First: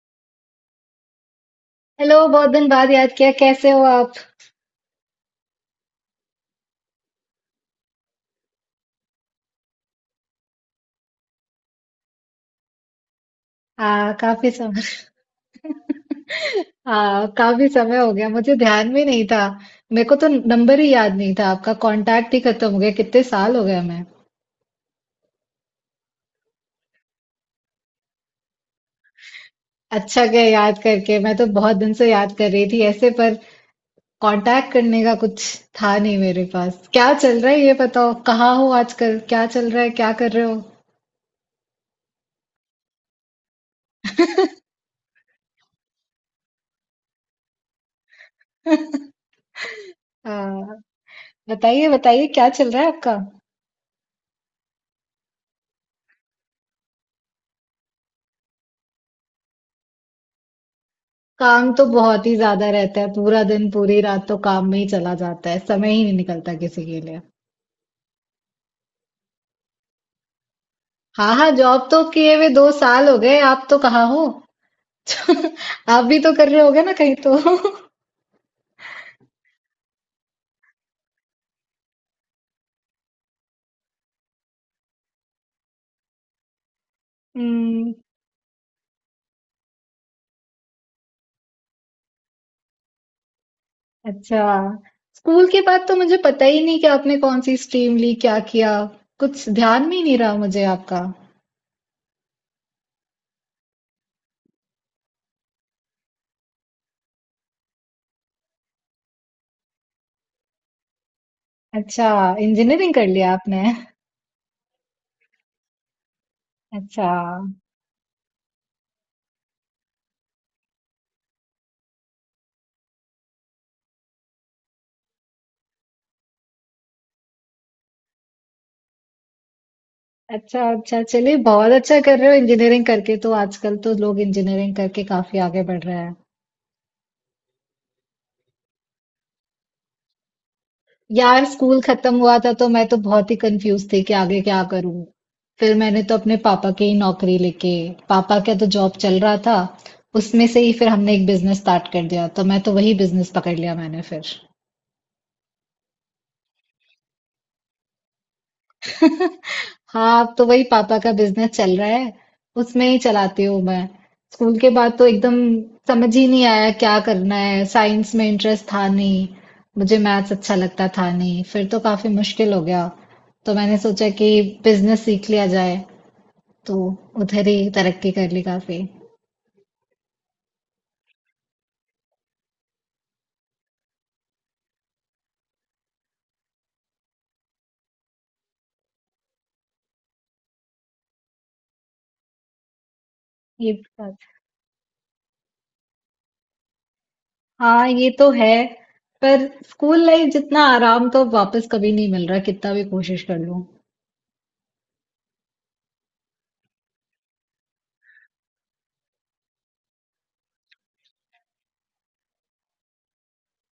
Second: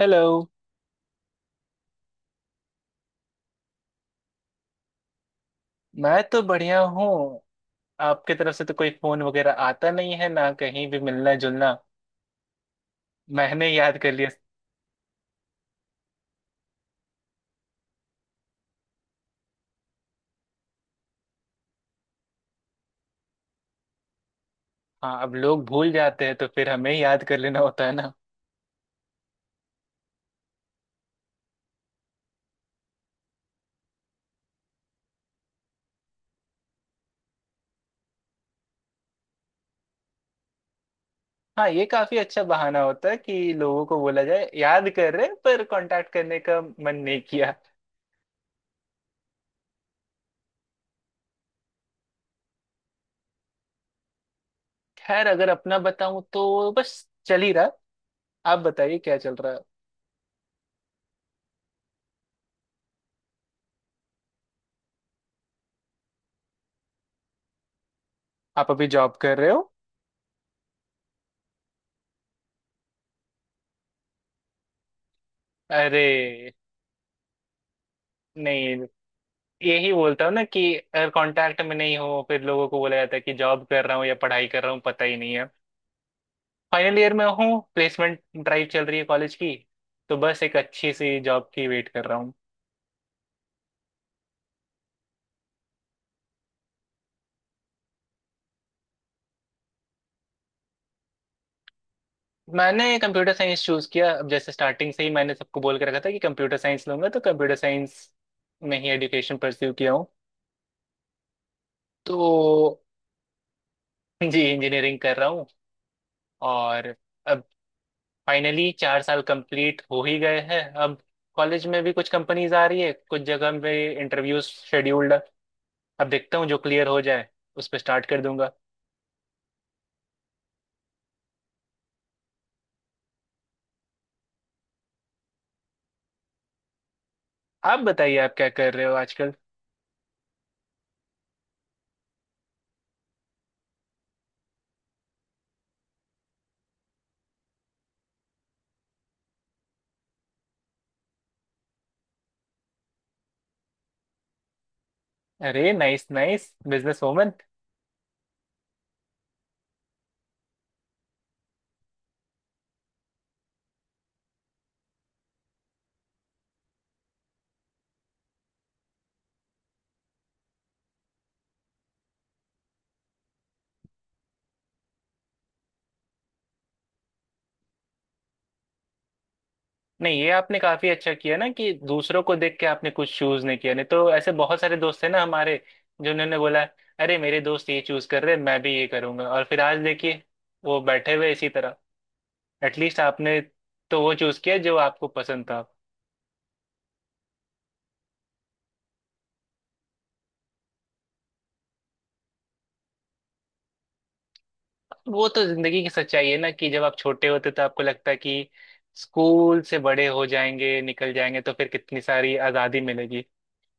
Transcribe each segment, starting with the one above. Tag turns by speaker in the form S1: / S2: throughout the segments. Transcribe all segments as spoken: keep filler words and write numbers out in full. S1: Hello.
S2: Hello. बहुत दिन बाद याद किया। कैसे हो आप?
S1: मैं तो बढ़िया हूँ। आपके तरफ से तो कोई फोन वगैरह आता नहीं है ना, कहीं भी मिलना जुलना। मैंने याद कर
S2: हाँ,
S1: लिया।
S2: काफी समय। हाँ, काफी समय हो गया, मुझे ध्यान में नहीं था। मेरे को तो नंबर ही याद नहीं था, आपका कांटेक्ट ही खत्म हो गया। कितने साल हो गए हमें।
S1: हाँ, अब लोग भूल जाते हैं तो फिर हमें याद कर लेना होता है ना।
S2: अच्छा गया याद करके। मैं तो बहुत दिन से याद कर रही थी ऐसे, पर कांटेक्ट करने का कुछ था नहीं मेरे पास। क्या चल रहा है ये बताओ। कहाँ हो आजकल, क्या चल रहा है, क्या कर रहे हो?
S1: हाँ, ये काफी अच्छा बहाना होता है कि लोगों को बोला जाए याद कर रहे हैं, पर कांटेक्ट करने का मन नहीं किया।
S2: हाँ। बताइए बताइए क्या चल रहा है आपका।
S1: खैर, अगर अपना बताऊं तो बस चल ही रहा। आप बताइए क्या चल रहा है।
S2: काम तो बहुत ही ज्यादा रहता है, पूरा दिन पूरी रात तो काम में ही चला जाता है। समय ही नहीं निकलता किसी के लिए।
S1: आप अभी जॉब कर रहे हो?
S2: हाँ हाँ, जॉब तो किए हुए दो साल हो गए। आप तो कहाँ हो?
S1: अरे
S2: आप भी तो कर रहे होगे ना कहीं तो।
S1: नहीं। यही बोलता हूँ ना कि अगर कांटेक्ट में नहीं हो फिर लोगों को बोला जाता है कि जॉब कर रहा हूँ या पढ़ाई कर रहा हूँ, पता ही नहीं है। फाइनल ईयर में हूँ,
S2: हम्म।
S1: प्लेसमेंट ड्राइव चल रही है कॉलेज की। तो बस एक अच्छी सी जॉब की वेट कर रहा हूँ।
S2: अच्छा। स्कूल के बाद तो मुझे पता ही नहीं कि आपने कौन सी स्ट्रीम ली, क्या किया। कुछ ध्यान में ही नहीं रहा मुझे आपका।
S1: मैंने कंप्यूटर साइंस चूज किया। अब जैसे स्टार्टिंग से ही मैंने सबको बोल के रखा था कि कंप्यूटर साइंस लूंगा तो कंप्यूटर साइंस में ही एजुकेशन परस्यू किया हूँ।
S2: अच्छा।
S1: तो
S2: इंजीनियरिंग कर लिया आपने?
S1: जी, इंजीनियरिंग कर रहा हूँ। और
S2: अच्छा।
S1: अब फाइनली चार साल कंप्लीट हो ही गए हैं। अब कॉलेज में भी कुछ कंपनीज आ रही है, कुछ जगह पे इंटरव्यूज शेड्यूल्ड है। अब देखता हूँ जो क्लियर हो जाए उस पर स्टार्ट कर दूंगा।
S2: अच्छा, अच्छा, चलिए, बहुत अच्छा कर रहे हो। इंजीनियरिंग करके तो आजकल तो लोग इंजीनियरिंग करके काफी आगे बढ़ रहे हैं।
S1: आप बताइए आप क्या कर रहे हो आजकल।
S2: यार, स्कूल खत्म हुआ था तो मैं तो बहुत ही कंफ्यूज थी कि आगे क्या करूं। फिर मैंने तो अपने पापा की ही नौकरी लेके, पापा का तो जॉब चल रहा था, उसमें से ही फिर हमने एक बिजनेस स्टार्ट कर दिया, तो मैं तो वही बिजनेस पकड़ लिया मैंने फिर।
S1: अरे नाइस नाइस, बिजनेस वूमन।
S2: हाँ, अब तो वही पापा का बिजनेस चल रहा है, उसमें ही चलाती हूँ मैं। स्कूल के बाद तो एकदम समझ ही नहीं आया क्या करना है। साइंस में इंटरेस्ट था नहीं, मुझे मैथ्स अच्छा लगता था नहीं, फिर तो काफी मुश्किल हो गया। तो मैंने सोचा कि बिजनेस सीख लिया जाए, तो उधर ही तरक्की कर ली काफी।
S1: नहीं, ये आपने काफी अच्छा किया ना कि दूसरों को देख के आपने कुछ चूज नहीं किया। नहीं तो ऐसे बहुत सारे दोस्त हैं ना हमारे, जिन्होंने बोला अरे मेरे दोस्त ये चूज कर रहे हैं मैं भी ये करूंगा, और फिर आज देखिए वो बैठे हुए इसी तरह। एटलीस्ट आपने
S2: ये
S1: तो वो
S2: बात।
S1: चूज किया जो आपको पसंद था।
S2: हाँ, ये तो है। पर स्कूल लाइफ जितना आराम तो वापस कभी नहीं मिल रहा, कितना भी कोशिश कर लूँ।
S1: वो तो जिंदगी की सच्चाई है ना कि जब आप छोटे होते तो आपको लगता है कि स्कूल से बड़े हो जाएंगे, निकल जाएंगे तो फिर कितनी सारी आजादी मिलेगी।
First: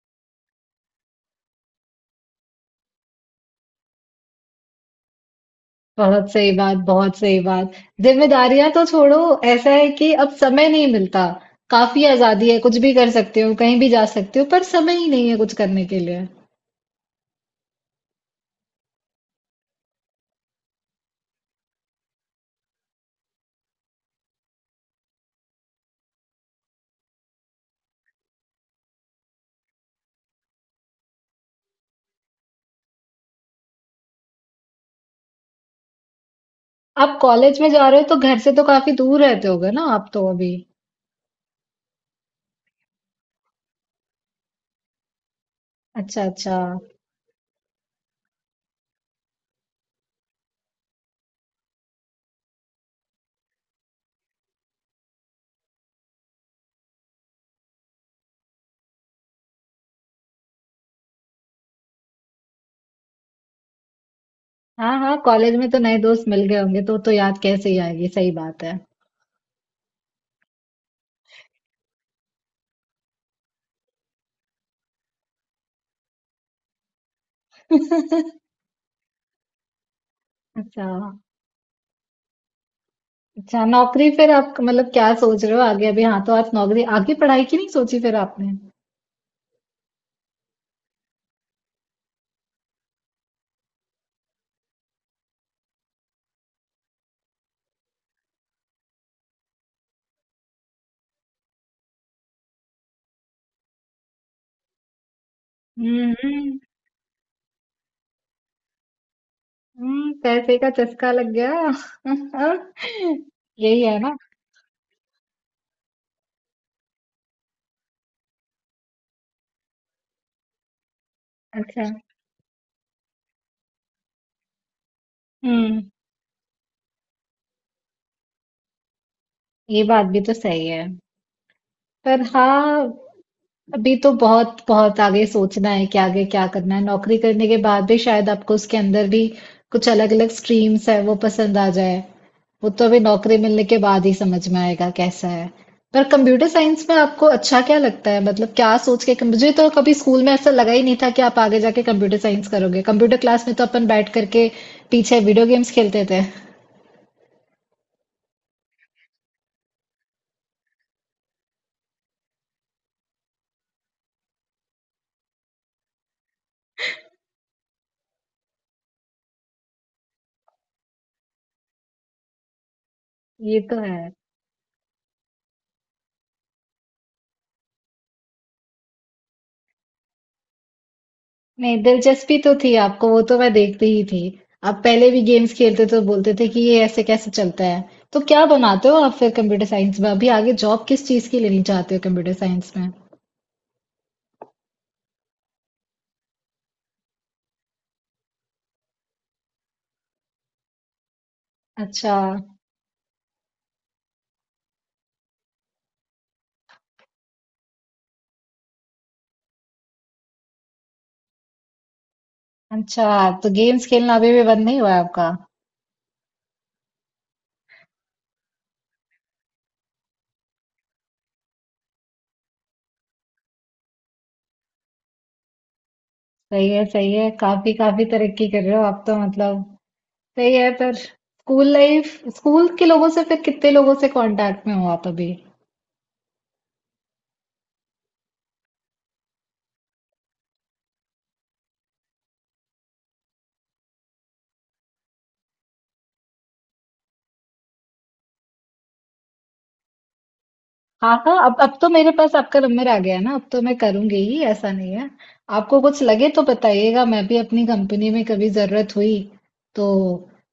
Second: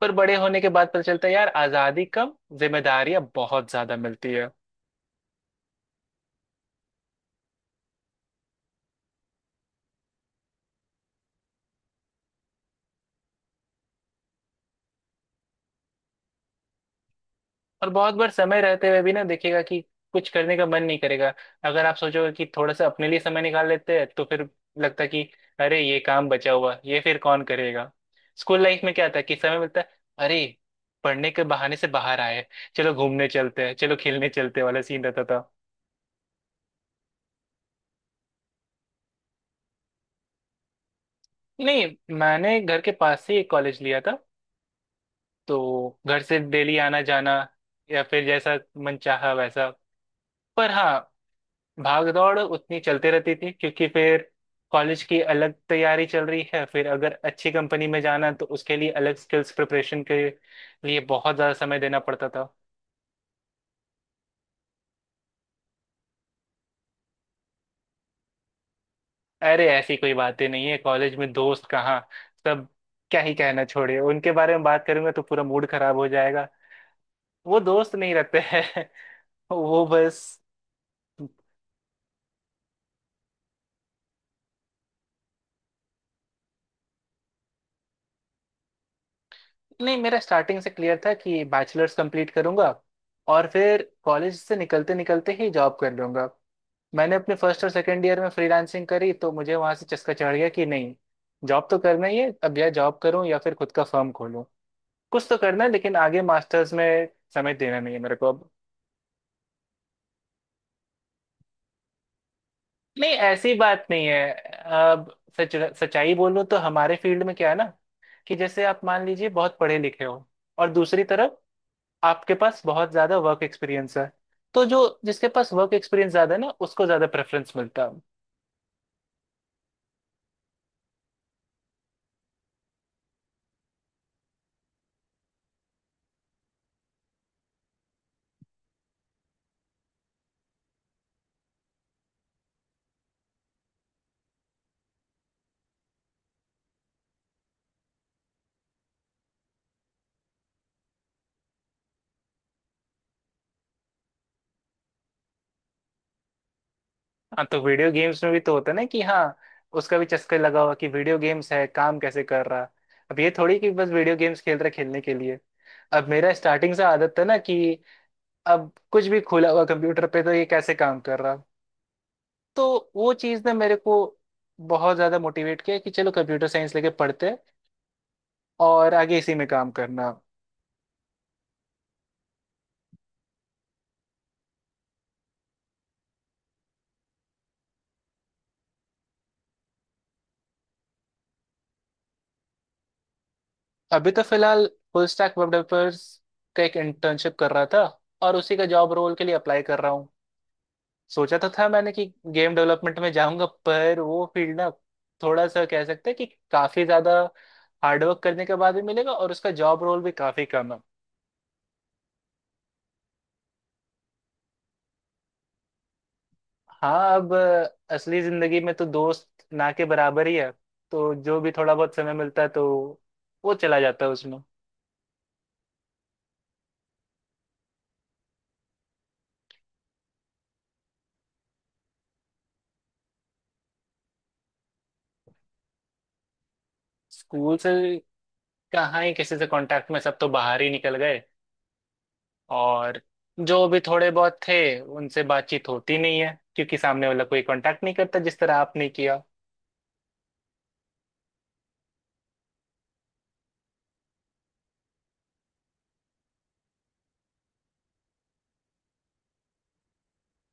S1: पर बड़े होने के बाद पता चलता है यार, आजादी कम, जिम्मेदारियां बहुत ज्यादा मिलती है।
S2: बहुत सही बात, बहुत सही बात। जिम्मेदारियां तो छोड़ो, ऐसा है कि अब समय नहीं मिलता। काफी आजादी है, कुछ भी कर सकते हो, कहीं भी जा सकते हो, पर समय ही नहीं है कुछ करने के लिए।
S1: और बहुत बार समय रहते हुए भी ना देखिएगा कि कुछ करने का मन नहीं करेगा। अगर आप सोचोगे कि थोड़ा सा अपने लिए समय निकाल लेते हैं तो फिर लगता है कि अरे ये काम बचा हुआ ये फिर कौन करेगा। स्कूल लाइफ में क्या था कि समय मिलता है, अरे पढ़ने के बहाने से बाहर आए, चलो घूमने चलते हैं चलो खेलने चलते हैं वाला सीन रहता था।
S2: आप कॉलेज में जा रहे हो तो घर से तो काफी दूर रहते होगे ना आप तो अभी?
S1: नहीं, मैंने घर के पास से एक कॉलेज लिया था, तो घर
S2: अच्छा,
S1: से
S2: अच्छा।
S1: डेली आना जाना। या फिर जैसा मन चाहा वैसा। पर हाँ, भाग दौड़ उतनी चलते रहती थी क्योंकि फिर कॉलेज की अलग तैयारी चल रही है, फिर अगर अच्छी कंपनी में जाना तो उसके लिए अलग स्किल्स प्रिपरेशन के लिए बहुत ज़्यादा समय देना पड़ता था।
S2: हाँ, हाँ, कॉलेज में तो नए दोस्त मिल गए होंगे तो तो याद कैसे ही आएगी, सही बात है।
S1: अरे ऐसी कोई बातें नहीं है, कॉलेज में दोस्त कहाँ। सब, क्या ही कहना, छोड़िए, उनके बारे में बात करूंगा तो पूरा मूड खराब हो जाएगा। वो दोस्त नहीं रहते हैं। वो बस।
S2: अच्छा, अच्छा, नौकरी फिर आप मतलब क्या सोच रहे हो आगे? अभी हाँ, तो आप नौकरी आगे पढ़ाई की नहीं सोची फिर आपने?
S1: नहीं, मेरा स्टार्टिंग से क्लियर था कि बैचलर्स कंप्लीट करूंगा और फिर कॉलेज से निकलते निकलते ही जॉब कर लूंगा। मैंने अपने फर्स्ट और सेकंड ईयर में फ्रीलांसिंग करी तो मुझे वहां से चस्का चढ़ गया कि नहीं, जॉब तो करना ही है अब। या जॉब करूं या फिर खुद का फर्म खोलूं, कुछ तो करना है। लेकिन
S2: हम्म,
S1: आगे
S2: हम्म।
S1: मास्टर्स में समय देना नहीं है मेरे को अब।
S2: हम्म, पैसे का चस्का लग गया।
S1: नहीं, ऐसी
S2: यही
S1: बात
S2: है
S1: नहीं
S2: ना?
S1: है। अब सच, सच्चाई बोलूं तो हमारे फील्ड में क्या है ना कि जैसे आप मान लीजिए बहुत पढ़े लिखे हो और दूसरी तरफ
S2: अच्छा।
S1: आपके पास बहुत ज्यादा वर्क एक्सपीरियंस है, तो जो जिसके पास वर्क
S2: हम्म।
S1: एक्सपीरियंस ज्यादा है ना उसको ज्यादा प्रेफरेंस मिलता है।
S2: ये बात भी तो सही है। पर हाँ, अभी तो बहुत बहुत आगे सोचना है कि आगे क्या करना है। नौकरी करने के बाद भी शायद आपको उसके अंदर भी कुछ अलग अलग स्ट्रीम्स है, वो पसंद आ जाए। वो तो अभी नौकरी मिलने के बाद ही समझ में आएगा कैसा है। पर कंप्यूटर साइंस में आपको अच्छा क्या लगता है, मतलब क्या सोच के? मुझे तो कभी स्कूल में ऐसा लगा ही नहीं था कि आप आगे जाके कंप्यूटर साइंस करोगे। कंप्यूटर क्लास में तो अपन बैठ करके पीछे वीडियो गेम्स खेलते थे।
S1: हाँ, तो वीडियो गेम्स में भी तो होता है ना कि हाँ, उसका भी चस्का लगा हुआ कि वीडियो गेम्स है काम कैसे कर रहा। अब ये थोड़ी कि बस वीडियो गेम्स खेल रहा है खेलने के लिए। अब मेरा स्टार्टिंग से आदत था ना कि अब कुछ भी खुला हुआ कंप्यूटर पे तो ये कैसे काम कर रहा। तो वो चीज़ ने
S2: ये
S1: मेरे
S2: तो
S1: को
S2: है।
S1: बहुत ज़्यादा मोटिवेट किया कि चलो कंप्यूटर साइंस लेके पढ़ते हैं और आगे इसी में काम करना।
S2: नहीं, दिलचस्पी तो थी आपको, वो तो मैं देखती ही थी। आप पहले भी गेम्स खेलते तो बोलते थे कि ये ऐसे कैसे चलता है। तो क्या बनाते हो आप फिर कंप्यूटर साइंस में, अभी आगे जॉब किस चीज की लेनी चाहते हो कंप्यूटर साइंस में?
S1: अभी तो फिलहाल फुल स्टैक वेब डेवलपर्स का एक इंटर्नशिप कर रहा था और उसी का जॉब रोल के लिए अप्लाई कर रहा हूँ। सोचा तो था मैंने कि
S2: अच्छा।
S1: गेम डेवलपमेंट में जाऊंगा, पर वो फील्ड ना थोड़ा सा कह सकते हैं कि काफी ज्यादा हार्डवर्क करने के बाद भी मिलेगा और उसका जॉब रोल भी काफी कम है।
S2: अच्छा, तो गेम्स खेलना अभी भी बंद नहीं हुआ है आपका?
S1: हाँ, अब अ, असली जिंदगी में तो दोस्त ना के बराबर ही है, तो जो भी थोड़ा बहुत समय मिलता है तो वो चला जाता है उसमें।
S2: सही है, सही है, काफी काफी तरक्की कर रहे हो आप तो, मतलब सही है। पर स्कूल लाइफ, स्कूल के लोगों से फिर कितने लोगों से कांटेक्ट में हो आप अभी?
S1: स्कूल से कहाँ ही किसी से कांटेक्ट में, सब तो बाहर ही निकल गए और जो भी थोड़े बहुत थे उनसे बातचीत होती नहीं है क्योंकि सामने वाला कोई कांटेक्ट नहीं करता जिस तरह आपने किया।
S2: हाँ हाँ, अब अब तो मेरे पास आपका नंबर आ गया है ना, अब तो मैं करूंगी ही, ऐसा नहीं है। आपको कुछ लगे तो बताइएगा, मैं भी अपनी कंपनी में कभी जरूरत हुई तो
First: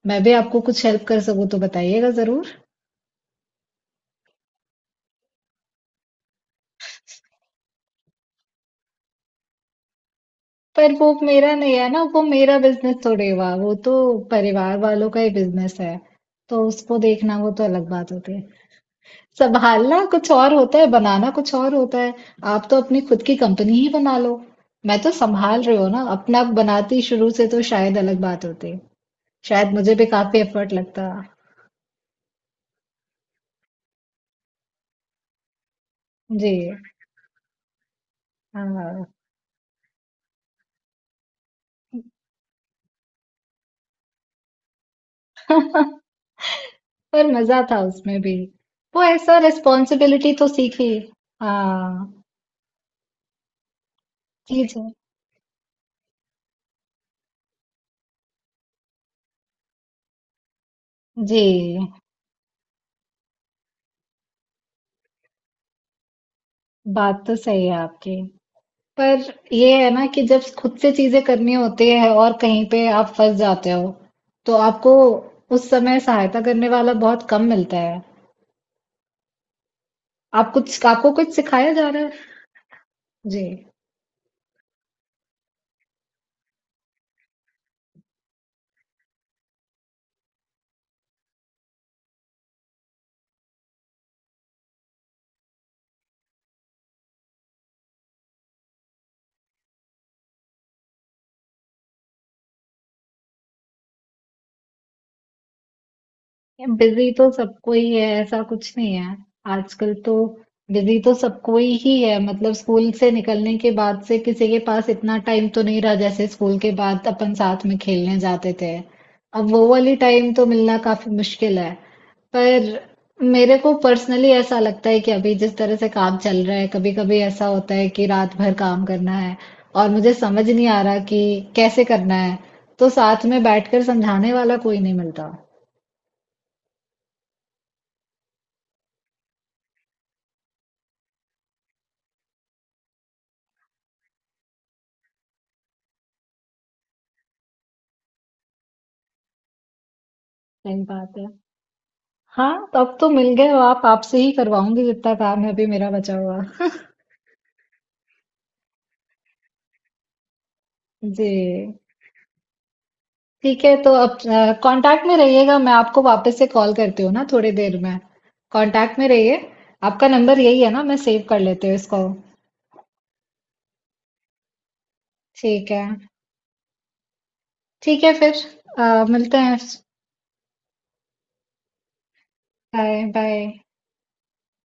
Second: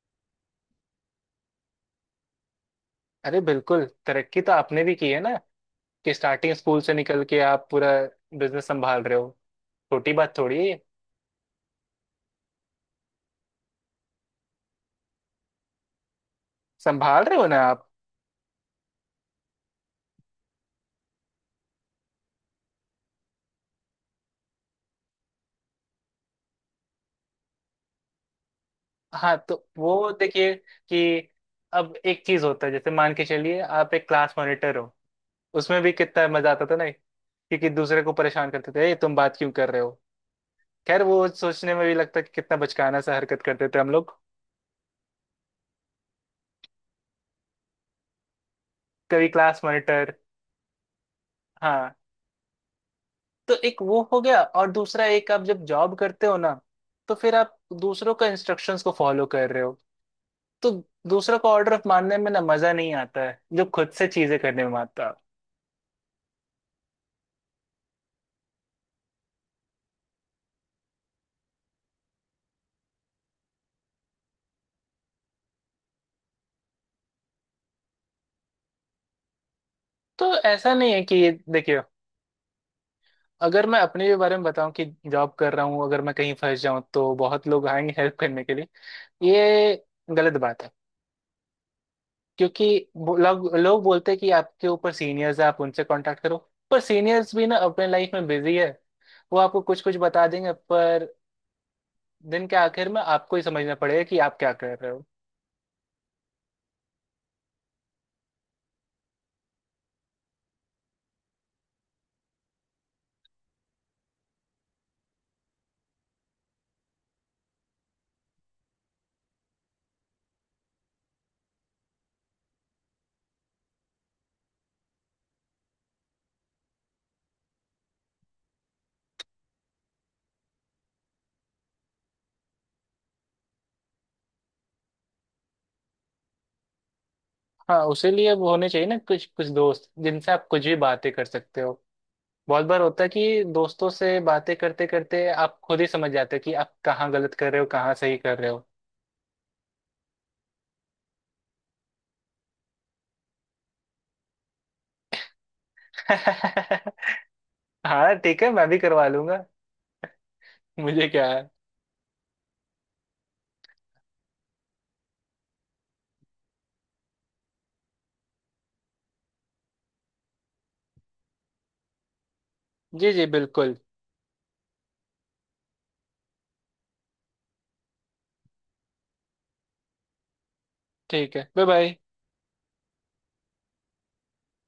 S2: मैं भी आपको कुछ हेल्प कर सकूँ तो बताइएगा जरूर।
S1: अरे बिल्कुल, तरक्की तो आपने भी की है ना कि स्टार्टिंग स्कूल से निकल के आप पूरा बिजनेस संभाल रहे हो। छोटी बात थोड़ी है।
S2: पर वो मेरा नहीं है ना, वो मेरा बिजनेस थोड़े हुआ, वो तो परिवार वालों का ही बिजनेस है। तो उसको
S1: संभाल
S2: देखना
S1: रहे हो
S2: वो
S1: ना
S2: तो
S1: आप।
S2: अलग बात होती है। संभालना कुछ और होता है, बनाना कुछ और होता है। आप तो अपनी खुद की कंपनी ही बना लो। मैं तो संभाल रही हूँ ना अपना, बनाती शुरू से तो शायद अलग बात होती।
S1: हाँ, तो
S2: शायद मुझे भी
S1: वो
S2: काफ़ी
S1: देखिए
S2: एफ़र्ट लगता।
S1: कि अब एक चीज होता है जैसे मान के चलिए आप एक क्लास मॉनिटर हो, उसमें भी कितना मजा
S2: जी।
S1: आता था ना, क्योंकि दूसरे को परेशान करते थे ए
S2: हाँ।
S1: तुम बात क्यों कर रहे हो। खैर वो सोचने में भी लगता है कि कितना बचकाना सा हरकत करते थे हम लोग।
S2: पर मज़ा था उसमें भी। वो
S1: कभी
S2: ऐसा
S1: क्लास मॉनिटर।
S2: रिस्पॉन्सिबिलिटी तो सीखी।
S1: हाँ,
S2: हाँ।
S1: तो एक वो हो गया
S2: जी,
S1: और
S2: जी।
S1: दूसरा एक, आप जब जॉब करते हो ना तो फिर आप दूसरों का इंस्ट्रक्शंस को फॉलो कर रहे हो, तो दूसरों
S2: जी।
S1: का ऑर्डर ऑफ मानने में ना मजा नहीं आता है जो खुद से चीजें करने में आता है।
S2: बात तो सही है आपकी। पर ये है ना कि जब खुद से चीज़ें करनी होती है और कहीं पे आप फँस जाते हो, तो आपको उस समय सहायता करने वाला बहुत कम मिलता है।
S1: तो
S2: आप
S1: ऐसा
S2: कुछ,
S1: नहीं है
S2: आपको
S1: कि
S2: कुछ सिखाया
S1: देखियो,
S2: जा रहा है? जी।
S1: अगर मैं अपने भी बारे में बताऊं कि जॉब कर रहा हूं अगर मैं कहीं फंस जाऊं तो बहुत लोग आएंगे हेल्प करने के लिए। ये गलत बात है, क्योंकि वो लोग लोग बोलते हैं कि आपके ऊपर सीनियर्स है आप उनसे कांटेक्ट करो। पर सीनियर्स भी ना अपने लाइफ में बिजी है। वो आपको कुछ कुछ बता देंगे, पर दिन के आखिर में आपको ही समझना पड़ेगा कि आप क्या कर रहे हो।
S2: बिजी तो सबको ही है, ऐसा कुछ नहीं है। आजकल तो बिजी तो सबको ही ही है, मतलब स्कूल से निकलने के बाद से किसी के पास इतना टाइम तो नहीं रहा, जैसे स्कूल के बाद अपन साथ में खेलने जाते थे। अब वो वाली टाइम तो मिलना काफी मुश्किल है। पर मेरे को पर्सनली ऐसा लगता है कि अभी जिस तरह से काम चल रहा है, कभी कभी ऐसा होता है कि रात भर काम करना है और मुझे समझ नहीं आ रहा कि कैसे करना है, तो साथ में बैठकर समझाने वाला कोई नहीं मिलता।
S1: हाँ, उसी लिए वो होने चाहिए ना कुछ कुछ दोस्त जिनसे आप कुछ भी बातें कर सकते हो। बहुत बार होता है कि दोस्तों से बातें करते करते आप खुद ही समझ जाते हो कि आप कहाँ गलत कर रहे हो कहाँ सही कर रहे हो।
S2: सही बात है। हाँ, तो अब तो मिल गए हो आप, आपसे ही करवाऊंगी जितना काम है अभी मेरा बचा हुआ।
S1: हाँ ठीक है, मैं भी करवा लूंगा। मुझे क्या
S2: जी,
S1: है।
S2: ठीक है, तो अब कांटेक्ट में रहिएगा, मैं आपको वापस से कॉल करती हूँ ना थोड़ी देर में। कांटेक्ट में रहिए। आपका नंबर यही है ना? मैं सेव कर लेती हूँ इसको।
S1: जी जी, बिल्कुल।
S2: ठीक है। ठीक है फिर। अ, मिलते हैं।
S1: ठीक है। Bye bye.
S2: Bye bye.